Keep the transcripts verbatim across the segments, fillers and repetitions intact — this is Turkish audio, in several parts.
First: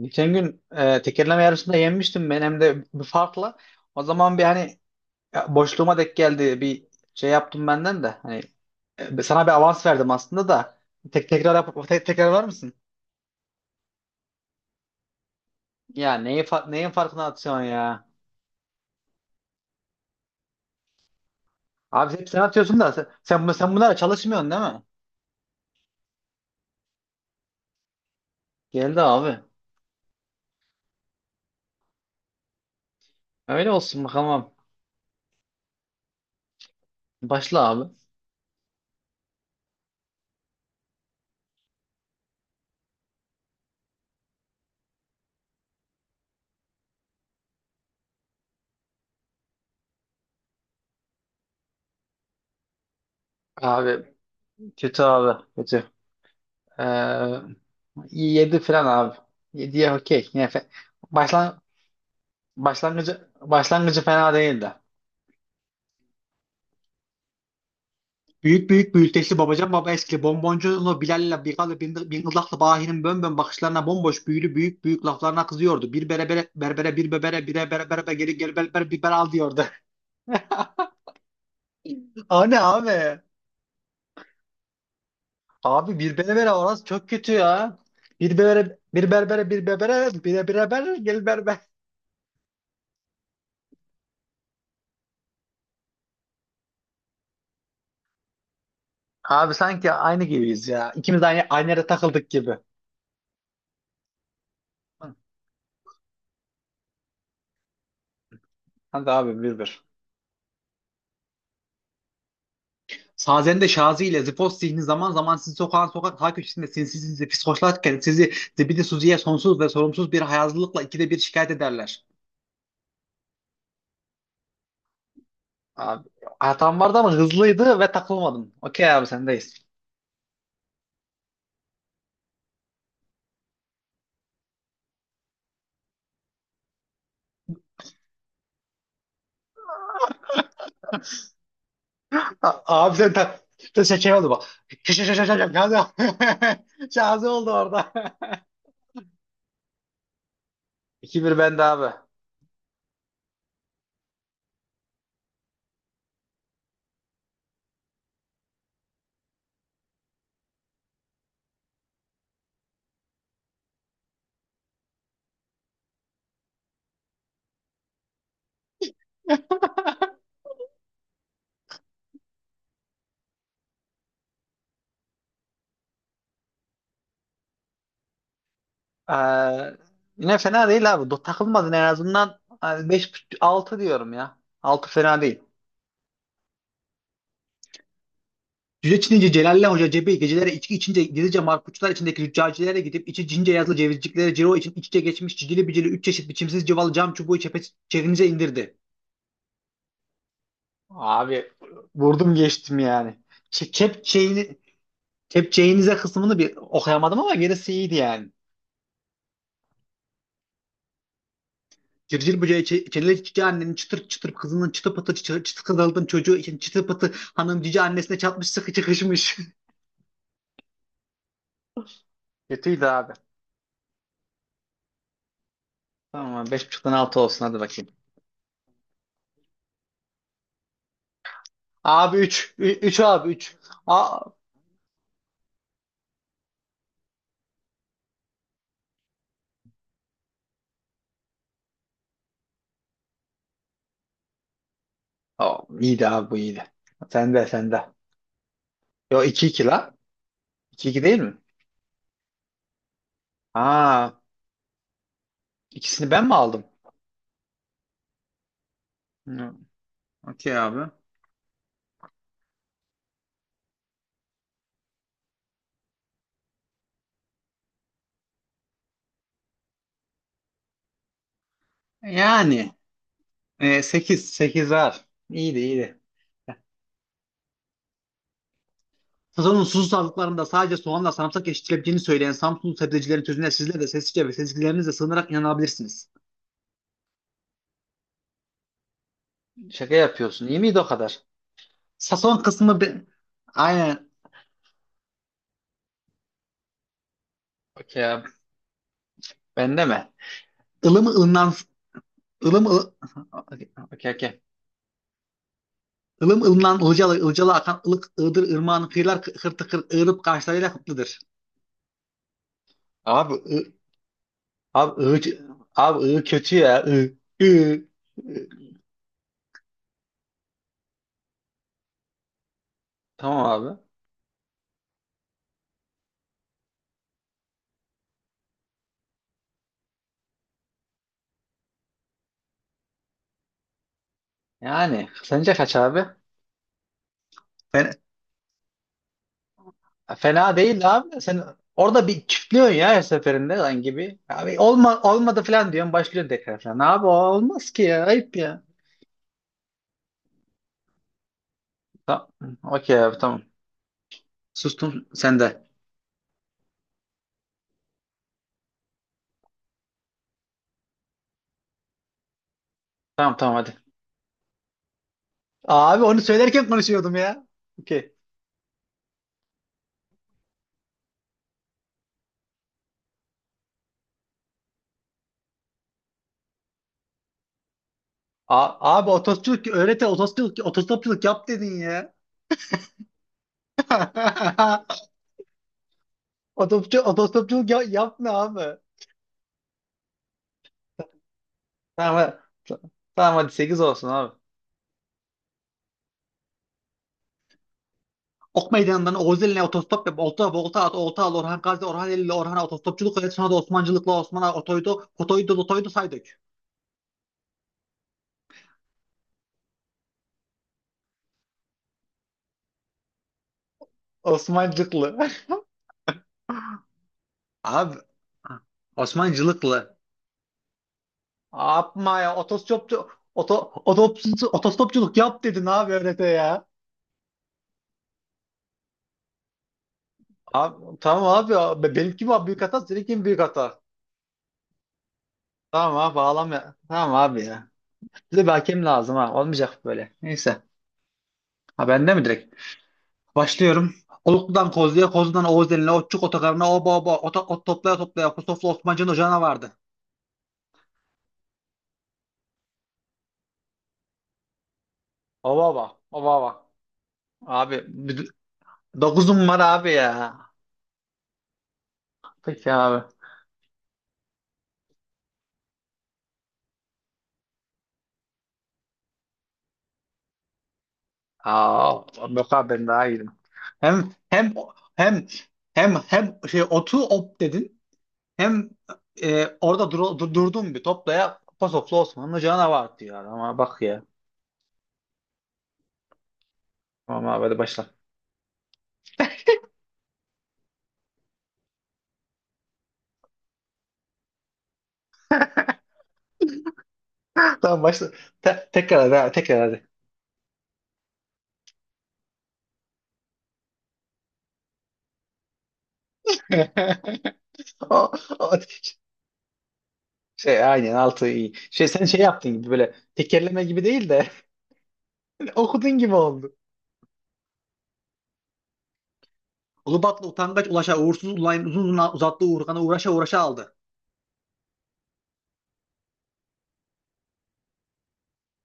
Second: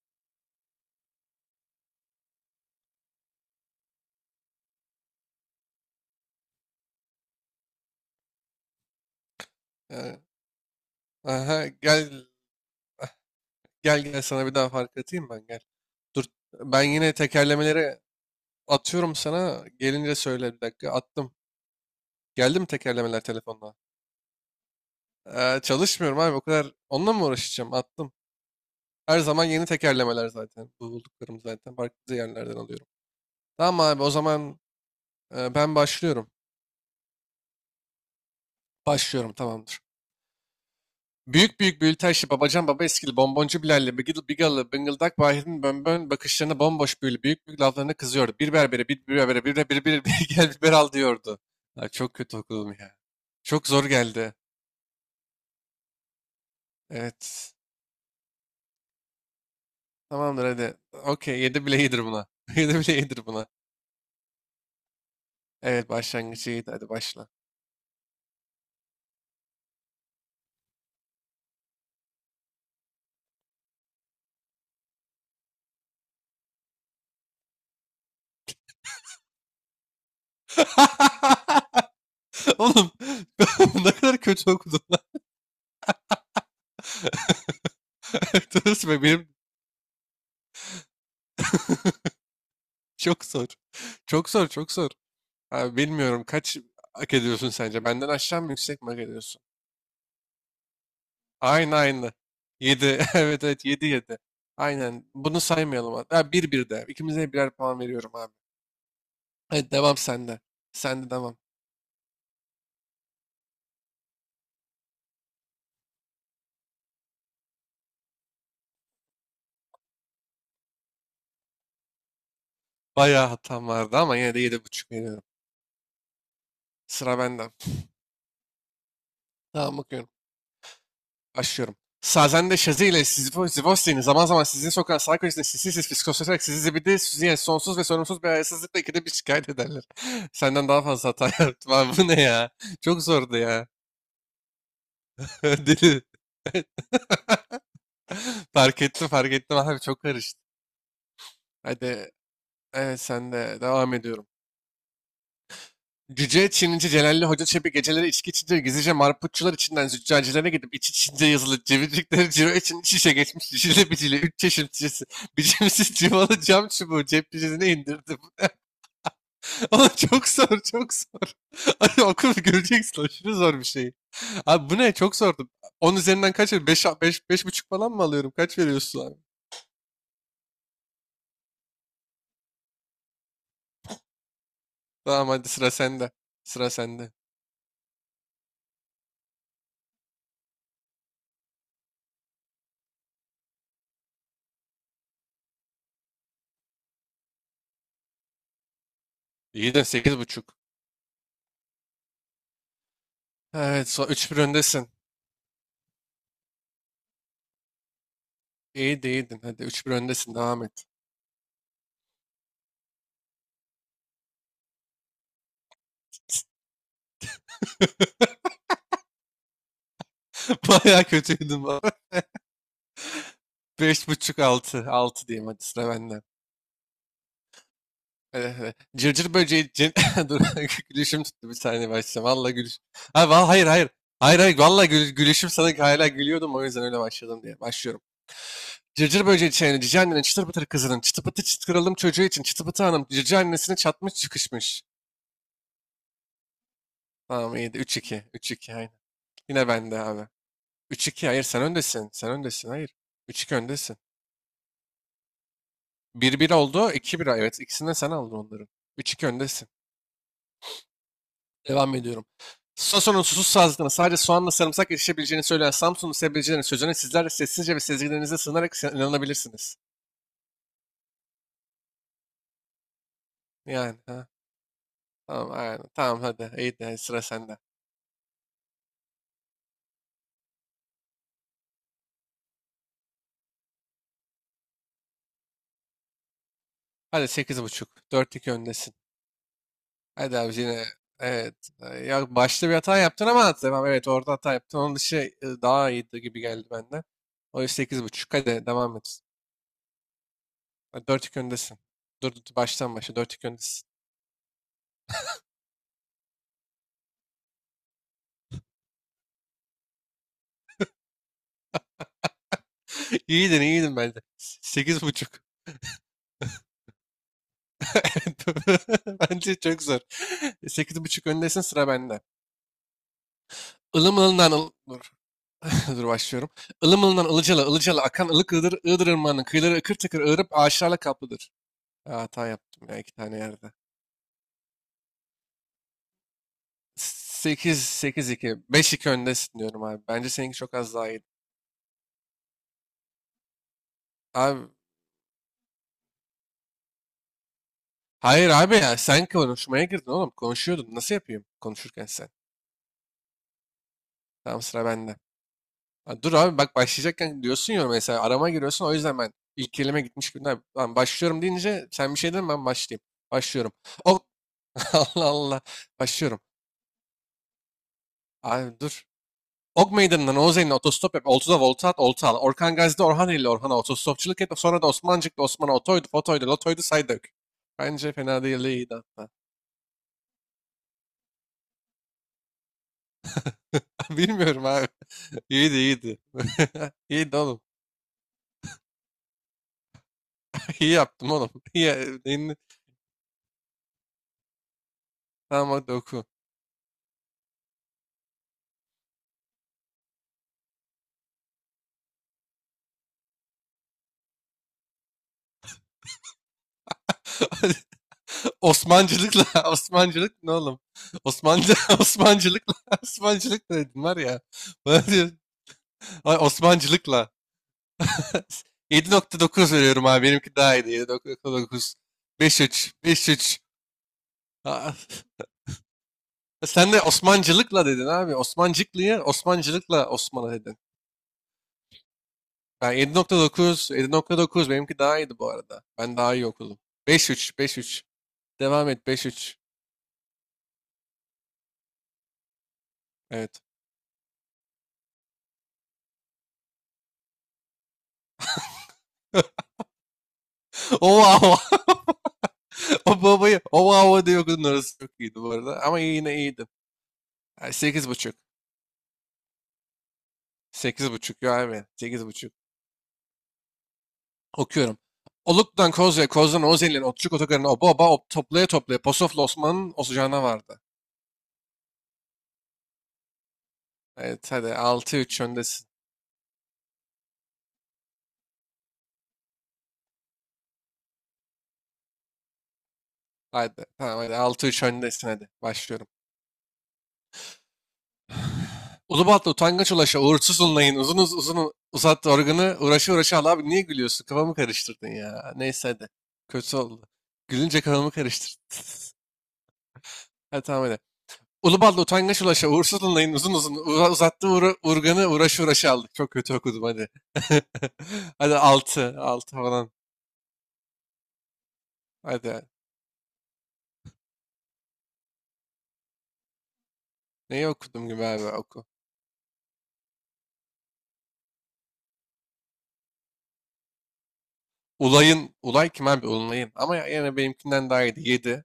Geçen gün e, tekerleme yarışında yenmiştim ben hem de bir farkla. O zaman bir hani e, boşluğuma denk geldi bir şey yaptım benden de. Hani e, sana bir avans verdim Eee, aslında da. Tek tekrar aha, yap tek gel tekrar var mısın? gel gel sana bir daha fark atayım ben gel. Ya Dur, neyi fa- ben neyin yine farkına atıyorsun tekerlemeleri ya? atıyorum sana. Gelince söyle bir dakika. Attım. Abi hep sen Geldi mi atıyorsun da sen, tekerlemeler sen, bu- sen telefonla? bunlara çalışmıyorsun değil mi? Eee, çalışmıyorum abi o kadar. Onunla mı uğraşacağım? Attım. Geldi Her abi. zaman yeni tekerlemeler zaten. Bu Bulduklarım zaten farklı yerlerden alıyorum. Öyle Tamam abi, olsun o bakalım. zaman eee, ben başlıyorum. Başla abi. Başlıyorum, tamamdır. Büyük büyük büyülü aşı babacan baba eskili bonboncu Bilal'le bigil bigalı bıngıldak Bahir'in bönbön bakışlarına bomboş büyülü büyük büyük laflarına kızıyordu. Bir berbere, bir berbere, bir de bir bir bir gel biber al diyordu. Ya, çok kötü okudum ya. Çok zor Abi geldi. kötü abi kötü. Ee, Evet. yedi falan abi. yediye okey. Tamamdır, Yine fe- hadi. Okey, başlan yedi bile iyidir buna. Yedi bile iyidir Başlangıcı buna. başlangıcı fena değildi. Evet, başlangıcı iyiydi, hadi başla. Büyük büyük büyüteçli babacan baba eski bonboncunlu Bilal'le Bigal'le Bin- Bingıllak'la Bahi'nin bönbön bakışlarına bomboş büyülü büyük büyük laflarına kızıyordu. Bir berebere berbere bir bebere bire bere berebe geri geri berber bir bere al diyordu. O ne Oğlum, abi? ne kadar kötü okudum lan. Abi bir berbere orası çok kötü ya. Bir berbere, Dur, bir benim berbere, bir berbere, bire bire ber, gel berber. çok zor. Çok zor, çok zor. Abi bilmiyorum, kaç hak ediyorsun sence? Benden aşağı mı, yüksek mi hak ediyorsun? Abi sanki aynı gibiyiz ya. İkimiz aynı, aynı Aynı yere aynı. takıldık gibi. Yedi. Evet evet, yedi yedi. Aynen. Hı. Bunu saymayalım abi. Ha, bir 1 de. İkimize birer puan veriyorum abi. Hadi abi bir Hadi, bir. devam sende. Sende devam. Sazende Şazi ile Zipos zihni zaman zaman sizi sokağın sokak ta köşesinde sinsi sinsi fiskoşlarken sizi zibidi suziye sonsuz ve sorumsuz bir hayazlılıkla ikide bir şikayet ederler. Bayağı hatam vardı ama yine de yedi buçuk veriyorum. Abi, hatam vardı ama Sıra benden. hızlıydı ve takılmadım. Okey abi sendeyiz. Tamam, bakıyorum. Başlıyorum. Sazen de Şazi ile Sizifo- Sivos'in zaman zaman sizi sokan sağ köşesine sinsi sinsi fiskoslaşarak sizi zibidi süzüye sonsuz ve sorumsuz bir hayasızlıkla ikide bir şikayet ederler. Senden daha fazla hata yaptım abi, bu ne ya? A- Abi Çok sen zordu tak... ya. Şey, şey oldu bak. Ş- ş- ş- ş- ş- Şazi. Deli. Şazi oldu orada. Fark ettim, fark ettim abi, çok karıştı. iki bir bende abi. Hadi, evet, sen de devam ediyorum. Cüce Çinici Celalli Hoca Çebi geceleri içki içince gizlice marputçular içinden züccacilere gidip iç içince yazılı cevizcikleri ciro için iç içe geçmiş şişeli biciyle üç çeşit şişesi biçimsiz civalı cam çubuğu cep cüzine indirdi. Oğlum çok zor, çok zor. Abi okur göreceksin, aşırı zor bir şey. Abi bu ne, çok zordu. On üzerinden kaç veriyorsun? Beş beş beş buçuk falan mı alıyorum? Kaç veriyorsun Ee, abi? yine fena değil abi. Do- Takılmadın en azından. Hani beş altı diyorum ya. Altı fena Tamam, değil. hadi sıra sende. Sıra sende. Cüce Çinince Celalle Hoca cebi gecelere içki içince gizlice marpuçlar içindeki züccacilere gidip içi cince yazılı cevizciklere ciro için iç içe geçmiş cicili bicili üç çeşit biçimsiz cıvalı cam çubuğu çepe, çevinize indirdi. İyi de sekiz buçuk. Abi vurdum geçtim yani. Ç- Evet, so üç bir Kepçeğini, öndesin. kepçeğinize kısmını bir okuyamadım ama gerisi iyiydi yani. İyiydi, iyiydin. Hadi, üç bir öndesin. Devam et. Cırcır böceği, çe- çeleli cici annenin çıtır çıtır kızının çıtı pıtı çıtı, çıtı kızaldın çocuğu için çıtı pıtı hanım cici annesine çatmış sıkı çıkışmış. Bayağı kötüydüm baba. Kötüydü abi. Beş buçuk, altı. Altı diyeyim, hadi sıra benden. Tamam beş buçuktan altı olsun hadi bakayım. Hadi, hadi. Cırcır böceği cin... Dur, gülüşüm tuttu, bir saniye Abi başlayacağım. Valla üç gülüş. üç Ha, abi va- üç. Hayır hayır. Aa, Hayır hayır, valla gül- gülüşüm sana, hala gülüyordum, o yüzden öyle başladım diye. Başlıyorum. Cırcır böceği çiğnedi cici annenin çıtır pıtır kızının çıtı pıtı çıt kralım çocuğu için çıtı pıtı hanım cici annesine çatmış çıkışmış. aa, iyiydi abi bu iyiydi. Sende Tamam, iyiydi, sende. üç iki, üç iki, aynen. Yo iki 2 Yine la. bende abi. İki 2 Üç değil iki, mi? hayır, sen öndesin, sen öndesin, hayır. Üç iki öndesin. Aa, ikisini ben mi Bir bir aldım? oldu. İki bir, evet. İkisini de sen aldın onların. Üç iki Hı, öndesin. okey abi. Devam ediyorum. Sason'un susuz sağlıklarına sadece soğanla sarımsak yetişebileceğini söyleyen Samsun'un sebzecilerin sözüne sizler de sessizce ve sezgilerinize sığınarak sen- inanabilirsiniz. Yani e, Yani, ha. sekiz. sekiz abi. Tamam, İyiydi aynen. iyiydi. Tamam, hadi. İyi de sıra sende. Sazon'un susuz sağlıklarında sadece soğanla sarımsak yetiştirebileceğini söyleyen Samsunlu sebzecilerin sözüne sizler de sessizce ve sezgilerinizle sığınarak inanabilirsiniz. Hadi, sekiz buçuk, dört iki öndesin. Şaka Hadi yapıyorsun. abi, İyi miydi yine o kadar? evet. e, Ya, Sazon başta bir kısmı hata be... yaptın ama tamam, evet, Aynen. orada hata yaptın. Onun dışı e, daha iyiydi gibi geldi benden. O yüzden sekiz Okey abi. buçuk, hadi devam et. Bende mi? Ilımı Dört iki ılınan öndesin. Dur dur dur, Ilım ıl... baştan başa dört iki öndesin. Okey, okey. Ilım ılımdan ılcalı, ılcalı akan ılık ığdır ırmağın kıyılar kı- hırtı kır tıkır ığırıp karşılarıyla kıtlıdır. Abi İyiydin, ı, iyiydin bence. abi Sekiz ığ, buçuk. abi ığ kötü ya ığ, ığ. Evet, doğru. Bence çok zor. Sekiz buçuk öndesin, sıra bende. Tamam abi. Ilım ılından ıl... Dur, dur, başlıyorum. Ilım ılından ılıcalı, ılıcalı akan ılık ığdır, ığdır ırmağının kıyıları ıkır tıkır ığırıp ağaçlarla kaplıdır. Ya, hata yaptım ya iki tane yerde. Yani sence kaç abi? Sekiz, Fena, sekiz iki. Beş iki öndesin diyorum abi. Bence fena seninki çok değil az daha abi. iyi. Sen orada bir çiftliyorsun ya her seferinde lan gibi. Abi Abi, olma, olmadı falan diyorsun başlıyorsun tekrar falan. Abi o olmaz ki ya ayıp hayır ya. abi, ya sen konuşmaya girdin oğlum. Konuşuyordun. Nasıl yapayım konuşurken Tamam. sen? Okey abi tamam. Tamam, sıra Sustum bende. sen de. Ha, dur abi, bak başlayacakken diyorsun ya, mesela arama giriyorsun, o yüzden ben ilk kelime gitmiş gibi. "Lan ben başlıyorum" deyince sen bir şey deme, ben başlayayım. Tamam tamam Başlıyorum. hadi. Ok Allah Allah. Abi onu Başlıyorum. söylerken konuşuyordum ya. Okey. Abi dur. Ok Meydanı'ndan Oğuzeli'ne otostop yap. Oltu'da volta at, olta al. Orkan Gazi'de Orhaneli ile Orhan'a otostopçuluk et. Sonra da Osmancık'ta Osman'a otoydu, fotoydu, lotoydu, say dök. Bence fena değil, A- iyiydi Abi hatta. otostopçuluk öğrete otostopçuluk, otostopçuluk yap dedin ya. Bilmiyorum abi. İyiydi, iyiydi. Otostopçu, İyiydi oğlum. otostopçuluk ya- yapma abi. İyi yaptım oğlum. İyi. Tamam, Neyini? hadi. Tamam hadi sekiz olsun abi. Tamam, hadi oku. Ok meydanından Oğuz eline otostop yap. Olta, volta at, olta al. Orhan Gazi, Orhan Eli'yle Orhan'a otostopçuluk öğret. Sonra da Osmancılıkla Osman'a otoydu, otoydu, otoydu saydık. Osmancılıkla Osmancılık ne oğlum? Osmancı Osmancılıkla Osmancılık ne dedin var ya. Bana Osmancılıklı. diyor, "Ay, Osmancılıkla" Abi. yedi nokta dokuz Osmancılıklı. veriyorum abi. Benimki daha iyiydi. yedi nokta dokuz. Yapma ya beş virgül üç, otostopçu oto, beş virgül üç. otostopçu- Aa, otostopçuluk yap dedin abi öğrete ya. sen de Osmancılıkla dedin abi. Osmancıklı'yı Osmancılıkla Osman'a dedin. Abi, tamam abi. Abi. Benimki mi abi büyük hata? Ben Seninki mi büyük hata? yedi nokta dokuz, yedi nokta dokuz, benimki daha iyiydi bu arada. Tamam Ben abi daha iyi ağlama ya. okudum. Tamam abi beş virgül üç, ya. beş virgül üç. Bize bir hakem Devam et, lazım ha. beş virgül üç. Olmayacak böyle. Neyse. Ha bende mi direkt? Evet. Başlıyorum. Oluklu'dan Kozlu'ya, Kozlu'dan Oğuz Elin'e, Otçuk Otokarı'na, oba oba, ota, ot toplaya toplaya, Kosoflu Osmancı'nın ocağına vardı. Oh wow. O babayı o hava diye okudun, orası çok iyiydi bu Oba arada. oba, Ama oba yine oba. iyiydi. Yani Abi, sekiz bir, buçuk. dokuzum var abi ya. Sekiz buçuk ya abi. Sekiz buçuk. Peki abi. Okuyorum. Oluk'tan Kozya, Koz'dan Ozel'in, Otçuk Otogar'ın, o baba, o Toplaya Toplaya, Posof'la Osman'ın Osucağına vardı. Aa, yok abi ben daha iyiydim. Hem, Evet, hem, hadi altı hem, üç öndesin. hem, hem şey otu op dedin. Hem e, orada dur, dur- durduğum bir toplaya Pasoflu Osmanlı canavar var diyor. Ama bak Hadi ya. tamam, hadi altı üç öndesin, hadi. Başlıyorum. Tamam abi hadi başla. Ulubatlı utangaç ulaşa uğursuz unlayın. Uzun uz- uzun uzattı organı uğraşı uğraşı al, abi niye gülüyorsun? Kafamı karıştırdın ya. Neyse hadi. Kötü oldu. Gülünce Tamam başla. kafamı karıştırdın. Te- tekrar hadi. Abi, tekrar hadi. Hadi tamam, hadi. Ulubal'da utangaç ulaşa uğursuz Luna'nın uzun uzun uza- uzattığı uğra- urganı uğraşı uğraşı aldık. Çok kötü okudum, hadi. O- Hadi, o- altı altı falan. şey, aynen altı iyi. Şey sen şey yaptın Hadi. gibi böyle tekerleme gibi değil de okudun gibi oldu. Neyi okudum gibi abi, oku. Ulubatlı utangaç ulaşa uğursuz ulayın uzun uzun uzattığı Uğurkan'a uğraşa uğraşa aldı. Ulay'ın. Ulay kim abi? Ulay'ın. Ama ya- yine benimkinden daha iyiydi. yedi.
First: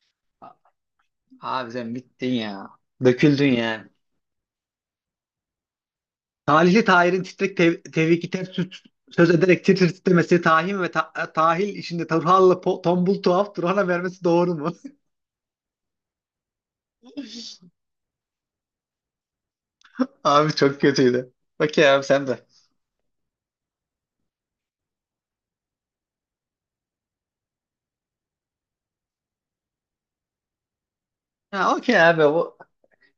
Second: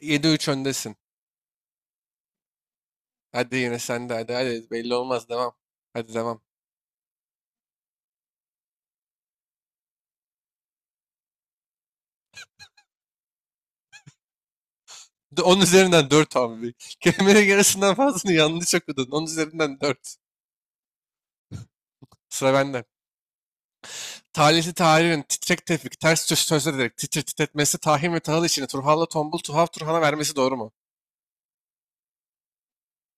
yedi üç A- öndesin. Abi sen bittin ya. Döküldün Hadi yine yani. sen de, hadi hadi. Belli olmaz. Devam. Hadi devam. Talihli Tahir'in titrek tev tevhiki ters tut- söz ederek titri titremesi, tahin ve ta tahil içinde Turhal'la po- tombul tuhaf Turhan'a vermesi doğru mu? De- on üzerinden dört abi. Kelimenin yarısından fazlasını yanlış okudun. On üzerinden dört. Abi çok kötüydü. Okey abi sen de. Sıra bende. Talihli Tahir'in titrek tevfik ters söz sözler ederek titir titretmesi Tahir ve Tahıl işini Turhal'la Tombul Tuhaf Turhan'a vermesi doğru mu? Ha, okey abi. O,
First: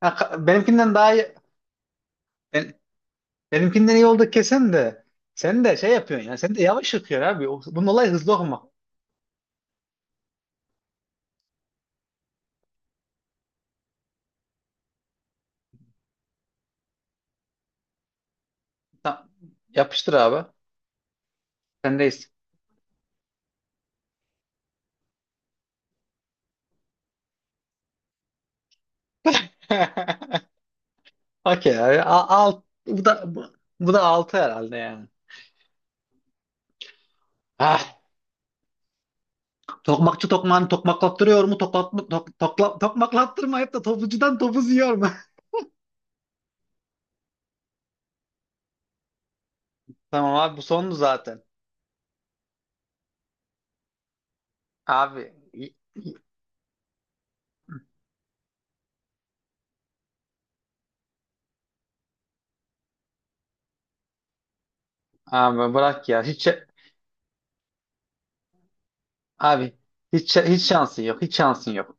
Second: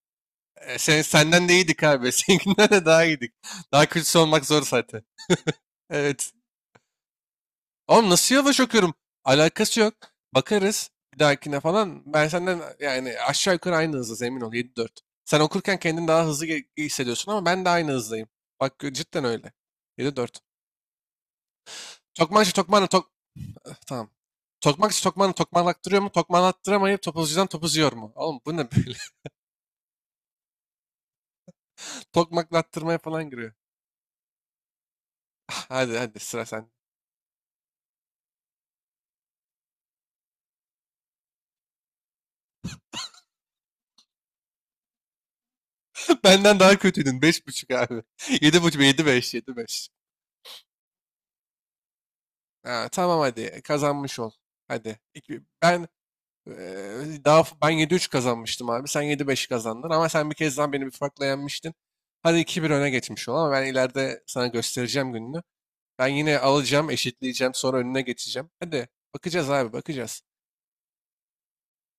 ha, ka- E, benimkinden sen, daha iyi. senden de iyiydik abi. Seninkinden ben- de daha iyiydik. Daha Benimkinden iyi kötüsü oldu olmak zor kesin zaten. de. Sen de şey yapıyorsun Evet. ya. Sen de yavaş okuyorsun abi. O- Bunun Oğlum olayı hızlı nasıl yavaş okuma. okuyorum? Alakası yok. Bakarız bir dahakine falan. Ben senden, yani aşağı yukarı aynı hızdayız, emin ol, yedi dört. Sen okurken kendini daha hızlı ge- hissediyorsun ama ben de aynı hızdayım. Bak, cidden Tamam. öyle. Yapıştır yedi dört. abi. Sendeyiz. Tokmanca Tokman'la Tok... Eh, tamam. Tokmak iş tokmağını tokmaklattırıyor mu? Tokmaklattıramayıp topuzcudan topuz yiyor mu? Oğlum bu ne böyle? Okey abi. A- Alt, Tokmaklattırmaya bu falan da bu, giriyor. bu da altı herhalde yani. Ah, hadi hadi, sıra sen. Ah. Tokmakçı tokmağını tokmaklattırıyor mu? Toklatma, tok, tokla, tokmaklattırmayıp da topucudan topuz yiyor mu? Benden daha kötüydün. Beş buçuk abi. Yedi buçuk. Yedi beş. Yedi beş. Tamam abi bu sondu zaten. Ha, tamam hadi. Kazanmış ol. Hadi. Abi, İki- ben eee, daha f- ben yedi üç kazanmıştım abi. Sen yedi beş kazandın ama sen bir kez daha beni bir farkla yenmiştin. Hadi iki bir öne geçmiş ol ama ben ileride sana göstereceğim gününü. abi Ben bırak ya. yine Hiç alacağım, eşitleyeceğim, sonra önüne geçeceğim. Hadi bakacağız abi, abi hiç bakacağız. hiç şansın yok. Hiç şansın yok.